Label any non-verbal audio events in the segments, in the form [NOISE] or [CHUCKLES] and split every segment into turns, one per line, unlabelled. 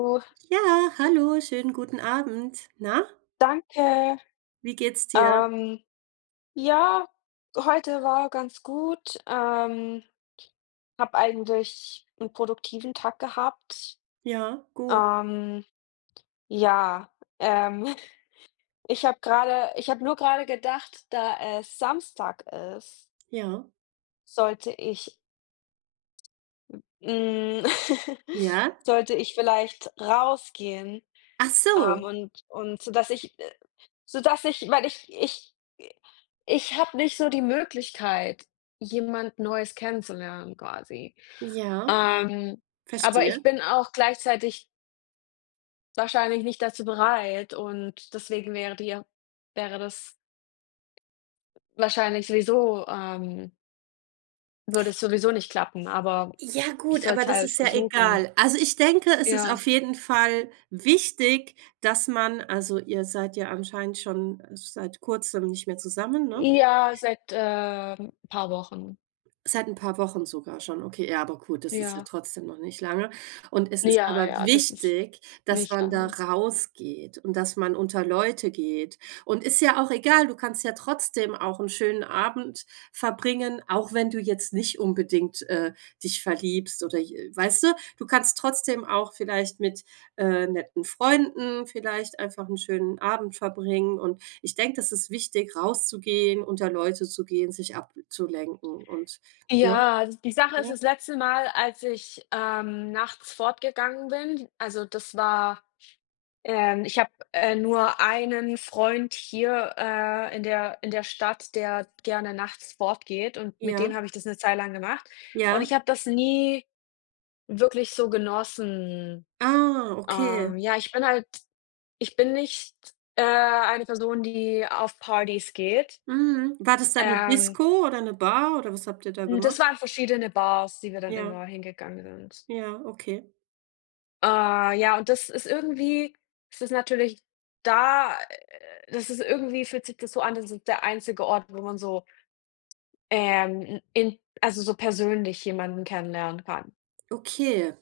Oh.
Ja, hallo. Schönen guten Abend. Na?
Danke,
Wie geht's dir?
ähm, ja, heute war ganz gut. Ähm, habe eigentlich 'n produktiven Tag gehabt.
Ja, gut.
Ähm, ja, ähm, [CHUCKLES] ich habe grade ich habe nur grade gedacht, da es Samstag ist
Ja.
sollte ich hm, [CHUCKLES]
Ja?
sollte ich vielleicht rausgehen,
Ach
ähm,
so.
und und dass ich, äh so dass ich weil ich ich i ich habe nicht so die Möglichkeit, jemand Neues kennenzulernen, quasi.
Ja,
Ähm, aber
verstehe.
ich bin auch gleichzeitig wahrscheinlich nicht dazu bereit und deswegen wäre dir wäre das wahrscheinlich sowieso, ähm würde es sowieso nicht klappen, aber
Ja
ich
gut, aber
sollte
das
halt
ist ja
versuchen.
egal. Also, ich denke, es ist
Ja.
auf jeden Fall wichtig, dass man also, ihr seid ja anscheinend schon seit Kurzem nicht mehr zusammen, ne?
Ja, seit, ähm, paar Wochen.
Seit 'n paar Wochen sogar schon, okay. Ja, aber gut, das ist ja
Ja.
trotzdem noch nicht lange. Und es ist
Ja,
aber
ja, das ist
wichtig, dass
nicht
man da
alle.
rausgeht und dass man unter Leute geht. Und ist ja auch egal, du kannst ja trotzdem auch 'n schönen Abend verbringen, auch wenn du jetzt nicht unbedingt, äh, dich verliebst oder j äh, weißte? Du kannst trotzdem auch vielleicht mit, äh, netten Freunden vielleicht einfach 'n schönen Abend verbringen. Und ich denke, das ist wichtig rauszugehen, unter Leute zu gehen, sich abzulenken und, ne?
Ja, die Sache ist
Ja.
das letzte Mal, als ich, ähm, nachts fortgegangen bin, also, das war ähm, ich habe, äh, nur einen Freund hier, äh, in der in der Stadt, der gerne nachts fortgeht und mit dem
Ja.
habe ich das 'ne Zeit lang gemacht und
Ja.
ich habe das nie wirklich so genossen.
Ah, okay.
Ähm, ja, ich bin halt ich bin nicht, äh, eine Person, die auf Partys geht.
Mhm. War das dann 'ne
Ähm
Disco oder 'ne Bar oder was habt ihr da
Hm, das
gemacht?
waren verschiedene Bars, die wir dann
Ja.
immer hingegangen sind.
Ja, okay.
Äh, ja, und das ist irgendwie es ist natürlich da äh, das ist irgendwie fühlt sich das so an, das ist der einzige Ort, wo man so, ähm, n in also, so persönlich jemanden kennenlernen kann.
Okay.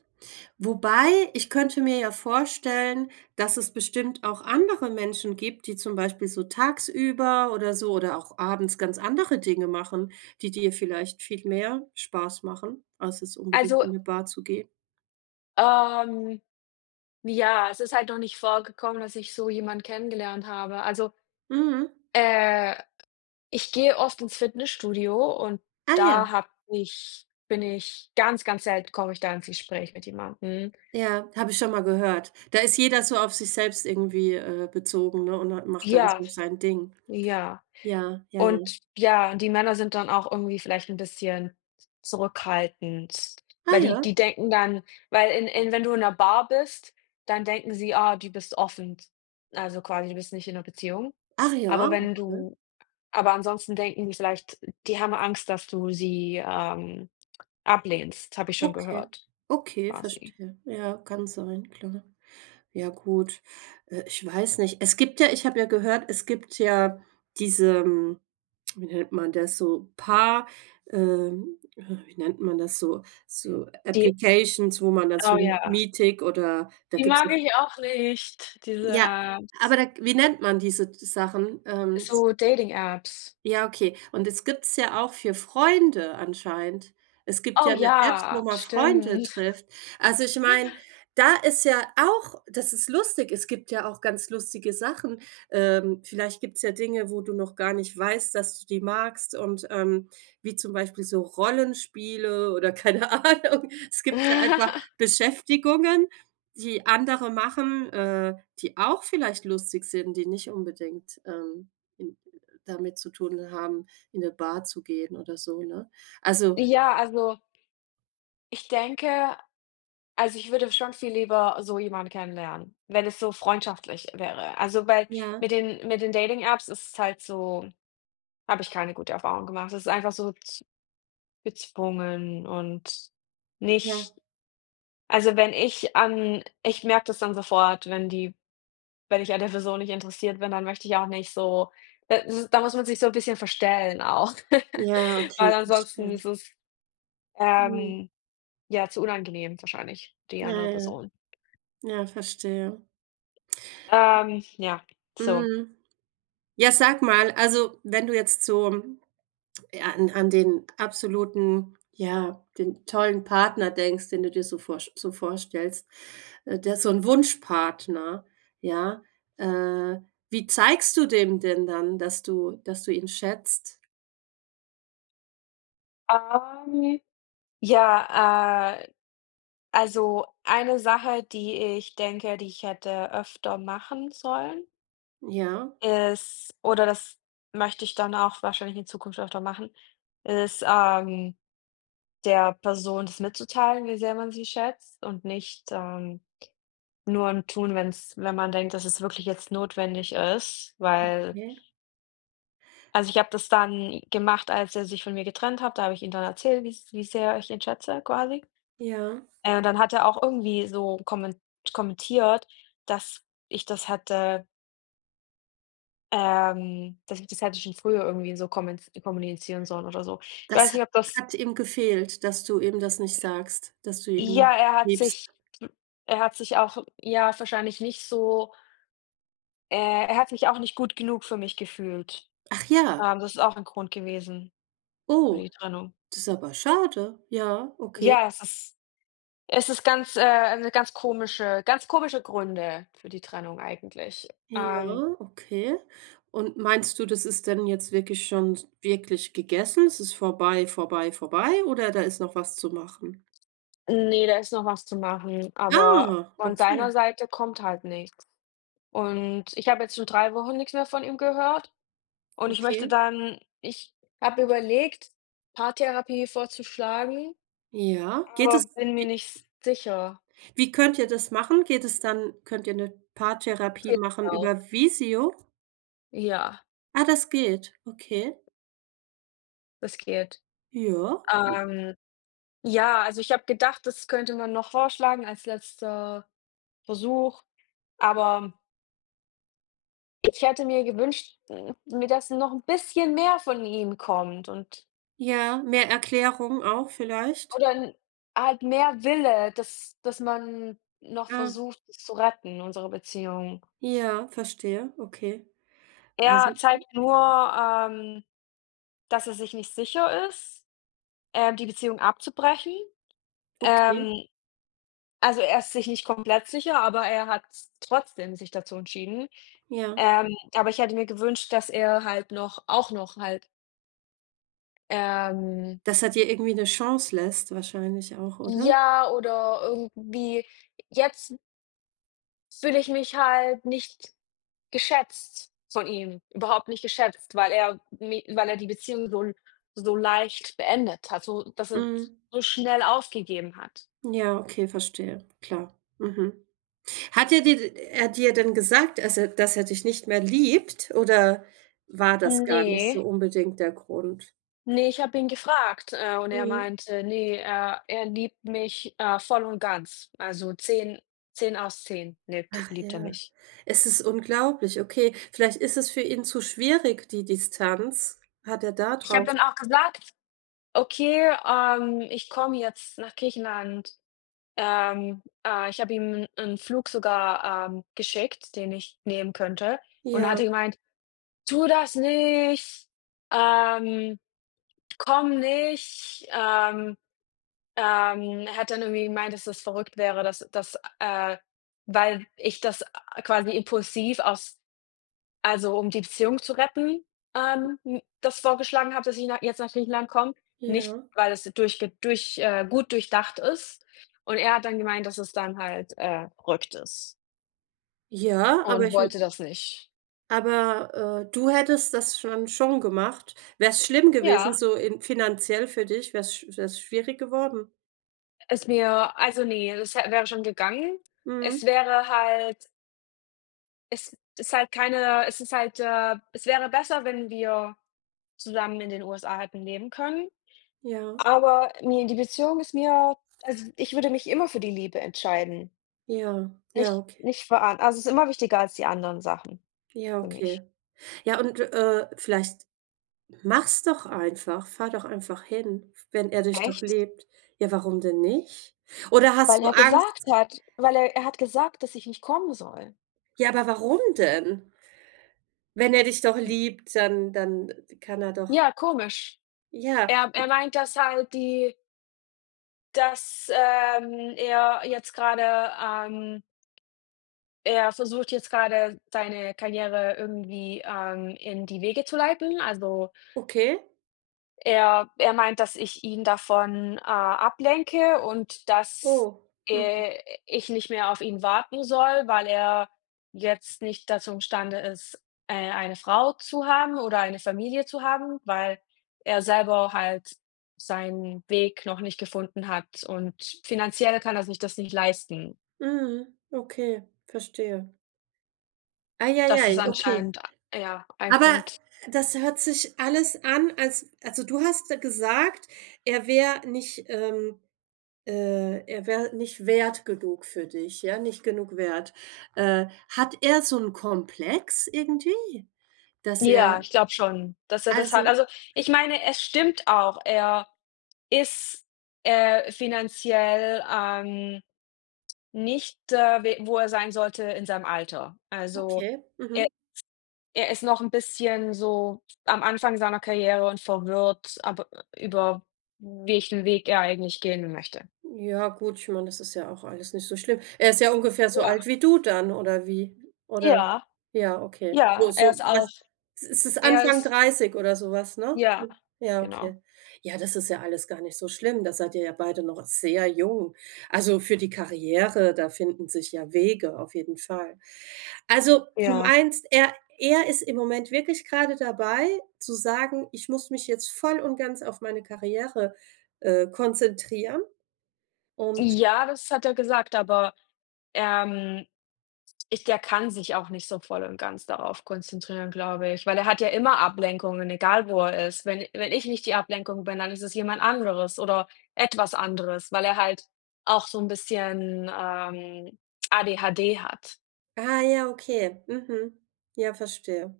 Wobei ich könnte mir ja vorstellen, dass es bestimmt auch andere Menschen gibt, die zum Beispiel so tagsüber oder so oder auch abends ganz andere Dinge machen, die dir vielleicht viel mehr Spaß machen, als jetzt unbedingt
Also
in 'ne Bar zu gehen.
ähm, ja, es ist halt noch nicht vorgekommen, dass ich so jemand kennengelernt habe. Also,
Mhm.
äh, ich gehe oft ins Fitnessstudio und
Ah, ja.
da habe ich bin ich ganz, ganz selten komme ich da ins Gespräch mit jemandem.
Ja, habe ich schon mal gehört. Da ist jeder so auf sich selbst irgendwie, äh, bezogen, ne? Und hat macht dann
Ja,
so sein Ding.
ja.
Ja, ja, ja.
Und ja, die Männer sind dann auch irgendwie vielleicht 'n bisschen z zurückhaltend,
Ah,
weil die
ja.
die denken dann weil in in wenn du in 'ner Bar bist, dann denken sie, ah, du bist offen t also, quasi, du bist nicht in 'ner Beziehung.
Ach ja,
Aber wenn
okay.
du aber ansonsten denken die vielleicht die haben Angst, dass du sie, ähm, ablehnst, habe ich schon
Okay,
gehört,
okay,
quasi.
verstehe. Ja, kann sein. Klar, ja gut. Äh, ich weiß nicht, es gibt ja ich habe ja gehört, es gibt ja diesen, wie nennt man das? So paar, ähm, äh, wie nennt man das so? So,
Die
applications wo man da
Oh,
so
ja.
Meetic oder da
Die
gibt's
mag
ja.
ich auch nicht, diese
Ja,
äh, z
aber da wie nennt man diese d Sachen? Ähm z
So Dating Apps.
Ja, okay. Und es gibt's ja auch für Freunde anscheinend. Es gibt ja
Oh,
'ne App, wo
ja,
man Freunde
stimmt.
trifft. Also, ich meine,
[CHUCKLES]
da ist ja auch das ist lustig. Es gibt ja auch ganz lustige Sachen. Ähm, vielleicht gibt's ja Dinge, wo du noch gar nicht weißt, dass du die magst und, ähm, wie zum Beispiel so Rollenspiele oder keine Ahnung. Es gibt ja einfach
[CHUCKLES]
Beschäftigungen, die andere machen, äh, die auch vielleicht lustig sind, die nicht unbedingt, ähm, in damit zu tun haben, in 'ne Bar zu gehen oder so, ne? Also
Ja, also. Ich denke also, ich würde schon viel lieber so jemanden kennenlernen, wenn es so freundschaftlich wäre. Also, weil mit
Ja.
den mit den Dating Apps ist es halt so habe ich keine gute Erfahrungen gemacht. Das ist einfach so z gezwungen und
Ja.
nicht also, wenn ich an ich merke das dann sofort, wenn die wenn ich an der Person nicht interessiert bin, dann möchte ich auch nicht so da s da muss man sich so 'n bisschen verstellen auch. [CHUCKLES]
Ja, okay,
Weil ansonsten
verstehe.
ist es,
Mhm.
ähm, ja, zu unangenehm wahrscheinlich, die
Ja,
andere
ja.
Person.
Ja, verstehe.
Ähm, ja, so.
Mhm. Ja, sag mal, also, wenn du jetzt so an an den absoluten, ja, den tollen Partner denkst, den du dir so vorsch so vorstellst, äh, der so 'n Wunschpartner ja, äh, wie zeigst du dem denn dann, dass du dass du ihn schätzt?
Ähm, ja, äh, also, eine Sache, die ich denke, die ich hätte öfter machen sollen
Ja.
ist oder das möchte ich dann auch wahrscheinlich in Zukunft öfter machen, ist, ähm, der Person das mitzuteilen, wie sehr man sie schätzt und nicht, ähm, nur im Tun, wenn's wenn man denkt, dass es wirklich jetzt notwendig ist, weil
Okay.
Also, ich habe das dann gemacht, als er sich von mir getrennt hat. Da habe ich ihm dann erzählt, wie's wie sehr ich ihn schätze quasi.
Ja.
Äh, und dann hat er auch irgendwie so kommen kommentiert, dass ich das hätte ähm, dass ich das hätte schon früher irgendwie so komment kommunizieren sollen oder so. Ich
Das
weiß
ha
nicht, ob das
hat ihm gefehlt, dass du ihm das nicht sagst, dass du ihn
Ja, er hat sich
liebst.
er hat sich auch ja wahrscheinlich nicht so äh, er hat sich auch nicht gut genug für mich gefühlt.
Ach ja.
Ähm, das ist auch ein Grund gewesen für
Oh,
die Trennung.
das ist aber schade, ja, okay.
Ja, es ist es ist ganz äh, 'ne ganz komische ganz komische Gründe für die Trennung eigentlich, ähm
Ja, okay. Und meinst du, das ist denn jetzt wirklich schon wirklich gegessen? Es ist vorbei, vorbei, vorbei oder da ist noch was zu machen?
Ne, da ist noch was zu machen, aber
Ah,
von
okay.
seiner Seite kommt halt nichts. Und ich habe jetzt schon 3 Wochen nix mehr von ihm gehört und ich möchte
Okay.
dann ich habe überlegt, Paartherapie vorzuschlagen,
Ja, geht das,
aber bin mir
wie
nicht s sicher.
Wie könnt ihr das machen? Geht es dann könnt ihr 'ne
Das
Paartherapie
geht
machen
auch.
über Visio?
Ja.
Ah, das geht, okay.
Riskiert.
Ja.
Ähm, ja, also, ich habe gedacht, das könnte man noch vorschlagen als letzter Versuch, aber ich hätte mir gewünscht, mir dass noch 'n bisschen mehr von ihm kommt und
Ja, mehr Erklärung auch vielleicht.
Oder 'n halt mehr Wille, dass dass man noch
Ah.
versucht zu retten unsere Beziehung.
Ja, verstehe, okay.
Er
Also.
zeigt nur, ähm, dass er sich nicht sicher ist, äh, die Beziehung abzubrechen.
Okay.
Ähm, also, er ist sich nicht komplett sicher, aber er hat s trotzdem sich dazu entschieden.
Ja.
Ähm, aber ich hätte mir gewünscht, dass er halt noch auch noch halt ähm.
Dass er dir irgendwie 'ne Chance lässt wahrscheinlich auch, oder?
Ja oder irgendwie jetzt fühle ich mich halt nicht geschätzt von ihm, überhaupt nicht geschätzt, weil er mi weil er die Beziehung so so leicht beendet hat, so dass er
Mhm.
so schnell aufgegeben hat.
Ja, okay, verstehe, klar. Mhm. Hat er dir d er hat dir dann gesagt, dass er dass er dich nicht mehr liebt oder war das
Hm,
gar nicht
ne.
so unbedingt der Grund?
Ne, ich habe ihn gefragt, äh, und er
Mhm.
meinte, ne, er er „liebt mich, äh, voll und ganz, also, 10, 10 aus 10 lebt
Ach
liebt er
ja,
mich“.
es ist unglaublich, okay. Vielleicht ist es für ihn zu schwierig die Distanz, hat er da
Ich habe
drauf
dann auch gesagt: „Okay, ähm, ich komme jetzt nach Griechenland.“ Ähm, äh, ich habe ihm 'n Flug sogar, ähm, geschickt, den ich nehmen könnte und
Ja.
hat er gemeint: „Tu das nicht, ähm, komm nicht.“ Ähm, ähm, er hat dann irgendwie gemeint, dass das verrückt wäre, dass dass äh, weil ich das a quasi impulsiv aus also, um die Beziehung zu retten, ähm, n das vorgeschlagen habe, dass ich nach jetzt nach Griechenland komme, nicht,
Ja.
weil es durchge durch, äh, gut durchdacht ist. Und er hat dann gemeint, dass es dann halt, äh, „verrückt ist“.
Ja, aber
Und
ich m
wollte das nicht.
Aber, äh, du hättest das dann schon gemacht? Wär's schlimm gewesen
Ja.
so in finanziell für dich? Wäre es wäre es schwierig geworden?
Ist mir also, ne, es w wäre schon gegangen. Es
Mhm.
wäre halt es ist halt keine es ist halt äh, es wäre besser, wenn wir zusammen in den USA hätten Leben können,
Ja.
aber ne die Beziehung ist mir also, ich würde mich immer für die Liebe entscheiden.
Ja, ja,
Nicht
okay.
nicht vor a also, es ist immer wichtiger als die anderen Sachen
Ja,
für mich.
okay. Ja und, äh, vielleicht mach's doch einfach, fahre doch einfach hin, wenn er dich doch
Echt?
liebt. Ja, warum denn nicht? Oder hast
Weil
du
er gesagt
Angst?
hat weil er er hat gesagt, dass ich nicht kommen soll.
Ja, aber warum denn? Wenn er dich doch
Hm.
liebt, dann dann kann er doch
Ja, komisch.
Ja,
Er er
m
meint, dass halt die dass, ähm, er jetzt gerade, ähm er versucht jetzt gerade, seine Karriere irgendwie, ähm, in die Wege zu leiten. Also
Okay.
er er meint, dass ich ihn davon, äh, ablenke und dass,
Oh, mhm.
äh, ich nicht mehr auf ihn warten soll, weil er jetzt nicht dazu im Stande ist, äh, eine Frau zu haben oder eine Familie zu haben, weil er selber halt seinen Weg noch nicht gefunden hat und finanziell kann er sich das nicht leisten.
Mhm, okay, verstehe. Ei, ei,
Das ist
ei, okay.
anscheinend, a ja, ein
Aber
Grund.
das hört sich alles an, als also du hast gesagt, er wär nicht, ähm äh, er wär nicht wert genug für dich ja, nicht genug wert. Äh, hat er so 'n Komplex irgendwie, dass er
Ja, ich glaube schon, dass er das hat.
Also
Also, ich meine, es stimmt auch. Er ist, äh, finanziell, ähm, nicht, äh, we wo er sein sollte in seinem Alter. Also,
Okay,
er
mhm.
er ist noch 'n bisschen so am Anfang seiner Karriere und verwirrt, aber ü ü über welchen Weg er eigentlich gehen möchte.
Ja gut, ich meine, das ist ja auch alles nicht so schlimm. Er ist ja ungefähr so alt
Ja.
wie du dann, oder wie, oder?
Ja.
Ja, okay.
Ja,
So
er
so
ist
was
auch
ist es
er
Anfang
ist
30 oder sowas, ne?
Ja,
Ja,
genau.
okay. Ja, das ist ja alles gar nicht so schlimm. Da seid ihr ja beide noch sehr jung. Also für die Karriere, da finden sich ja Wege auf jeden Fall. Also, du
Ja.
meinst, er er ist im Moment wirklich gerade dabei zu sagen: „Ich muss mich jetzt voll und ganz auf meine Karriere, äh, konzentrieren.“ und
Ja, das hat er gesagt, aber, ähm, ich der kann sich auch nicht so voll und ganz darauf konzentrieren, glaube ich, weil er hat ja immer Ablenkungen, egal wo er ist. Wenn wenn ich nicht die Ablenkung bin, dann ist es jemand anderes oder etwas anderes, weil er halt auch so 'n bisschen, ähm, ADHD hat.
Ah, ja, okay, mhm. Ja, verstehe.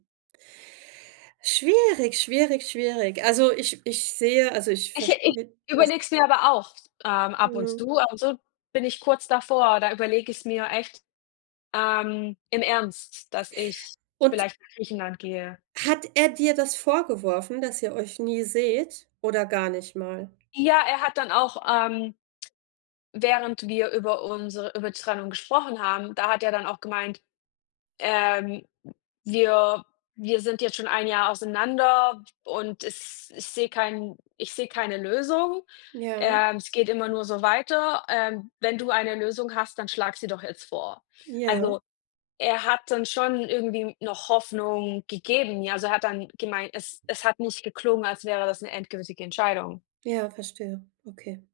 Schwierig, schwierig, schwierig. Also ich ich sehe also, ich
Ich ich
verstehe das.
überlege es mir aber auch s ähm, ab und
Ja.
zu ab und zu bin ich kurz davor, da überlege ich's mir echt, ähm, im Ernst, dass ich
Und
vielleicht nach Griechenland gehe.
hat er dir das vorgeworfen, dass ihr euch nie seht, oder gar nicht mal?
Ja, er hat dann auch, ähm, während wir über unsere über Trennung gesprochen haben, da hat er dann auch gemeint: „Ähm, wir wir sind jetzt schon 1 Jahr auseinander und es ich sehe keinen ich sehe keine Lösung.
Ja.
Ähm, es geht immer nur so weiter. Ähm, wenn du eine Lösung hast, dann schlag sie doch jetzt vor.“
Ja.
Also, er hat dann schon irgendwie noch Hoffnung gegeben, ja, also er hat dann gemeint, es es hat nicht geklungen, als wäre das 'ne endgültige Entscheidung.
Ja, verstehe, okay.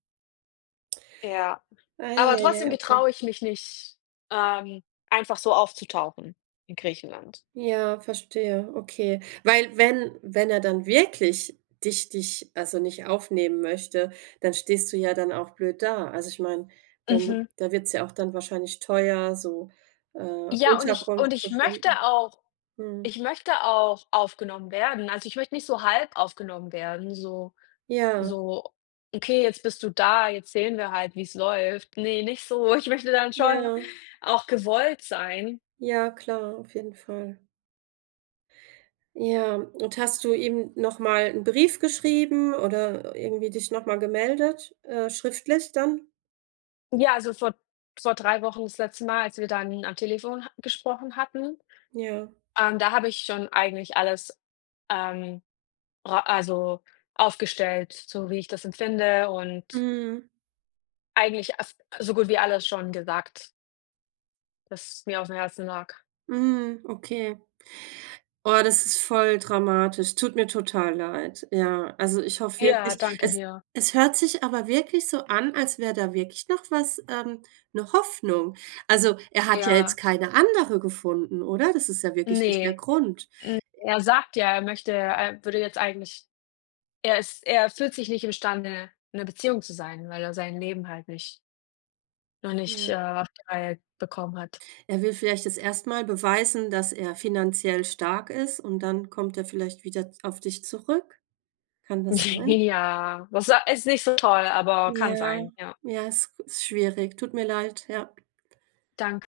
Ja.
Ei,
Aber
ei,
trotzdem
ei, okay.
getraue ich mich nicht, ähm, einfach so aufzutauchen in Griechenland.
Ja, verstehe, okay, weil, wenn wenn er dann wirklich dich dich, also nicht aufnehmen möchte, dann stehst du ja dann auch blöd da. Also, ich meine, dann m
Mhm.
da wird's ja auch dann wahrscheinlich teuer, so, äh,
Ja und ich
Unterkunft
und
zu
ich möchte
finden.
auch
Mhm.
ich möchte auch aufgenommen werden. Also ich möchte nicht so halb aufgenommen werden, so
Ja.
so: „Okay, jetzt bist du da, jetzt sehen wir halt, wie's läuft.“ Ne, nicht so. Ich möchte dann schon
Ja.
auch gewollt sein.
Ja, klar, auf jeden Fall. Ja, und hast du ihm noch mal 'n Brief geschrieben oder irgendwie dich noch mal gemeldet, äh, schriftlich dann?
Ja, also vor vor 3 Wochen das letzte Mal, als wir dann am Telefon ha gesprochen hatten,
Ja.
ähm, da habe ich schon eigentlich alles, ähm, ra also, aufgestellt, so wie ich das empfinde und
Mhm.
eigentlich as so gut wie alles schon gesagt das mir aufm Herzen lag.
Mhm, okay. Oh, das ist voll dramatisch, tut mir total leid. Ja, also ich hoffe
Ja,
wirklich,
danke
es
dir.
es hört sich aber wirklich so an, als wäre da wirklich noch was ähm, 'ne Hoffnung. Also, er hat ja jetzt
Ja.
keine Andere gefunden, oder? Das ist ja wirklich nicht der
Ne.
Grund. Äh
Hm, er sagt ja, er möchte er würde jetzt eigentlich er ist er fühlt sich nicht imstande, in 'ner Beziehung zu sein, weil er sein Leben halt nicht noch nicht, äh,
Ja.
auf die Reihe bekommen hat.
Er will vielleicht jetzt erst mal beweisen, dass er finanziell stark ist, und dann kommt er vielleicht wieder d auf dich zurück. Kann das sein?
Ja, was so ist nicht so toll, aber kann
Ja,
sein, ja.
ja, ist g ist schwierig. Tut mir leid, ja.
Dank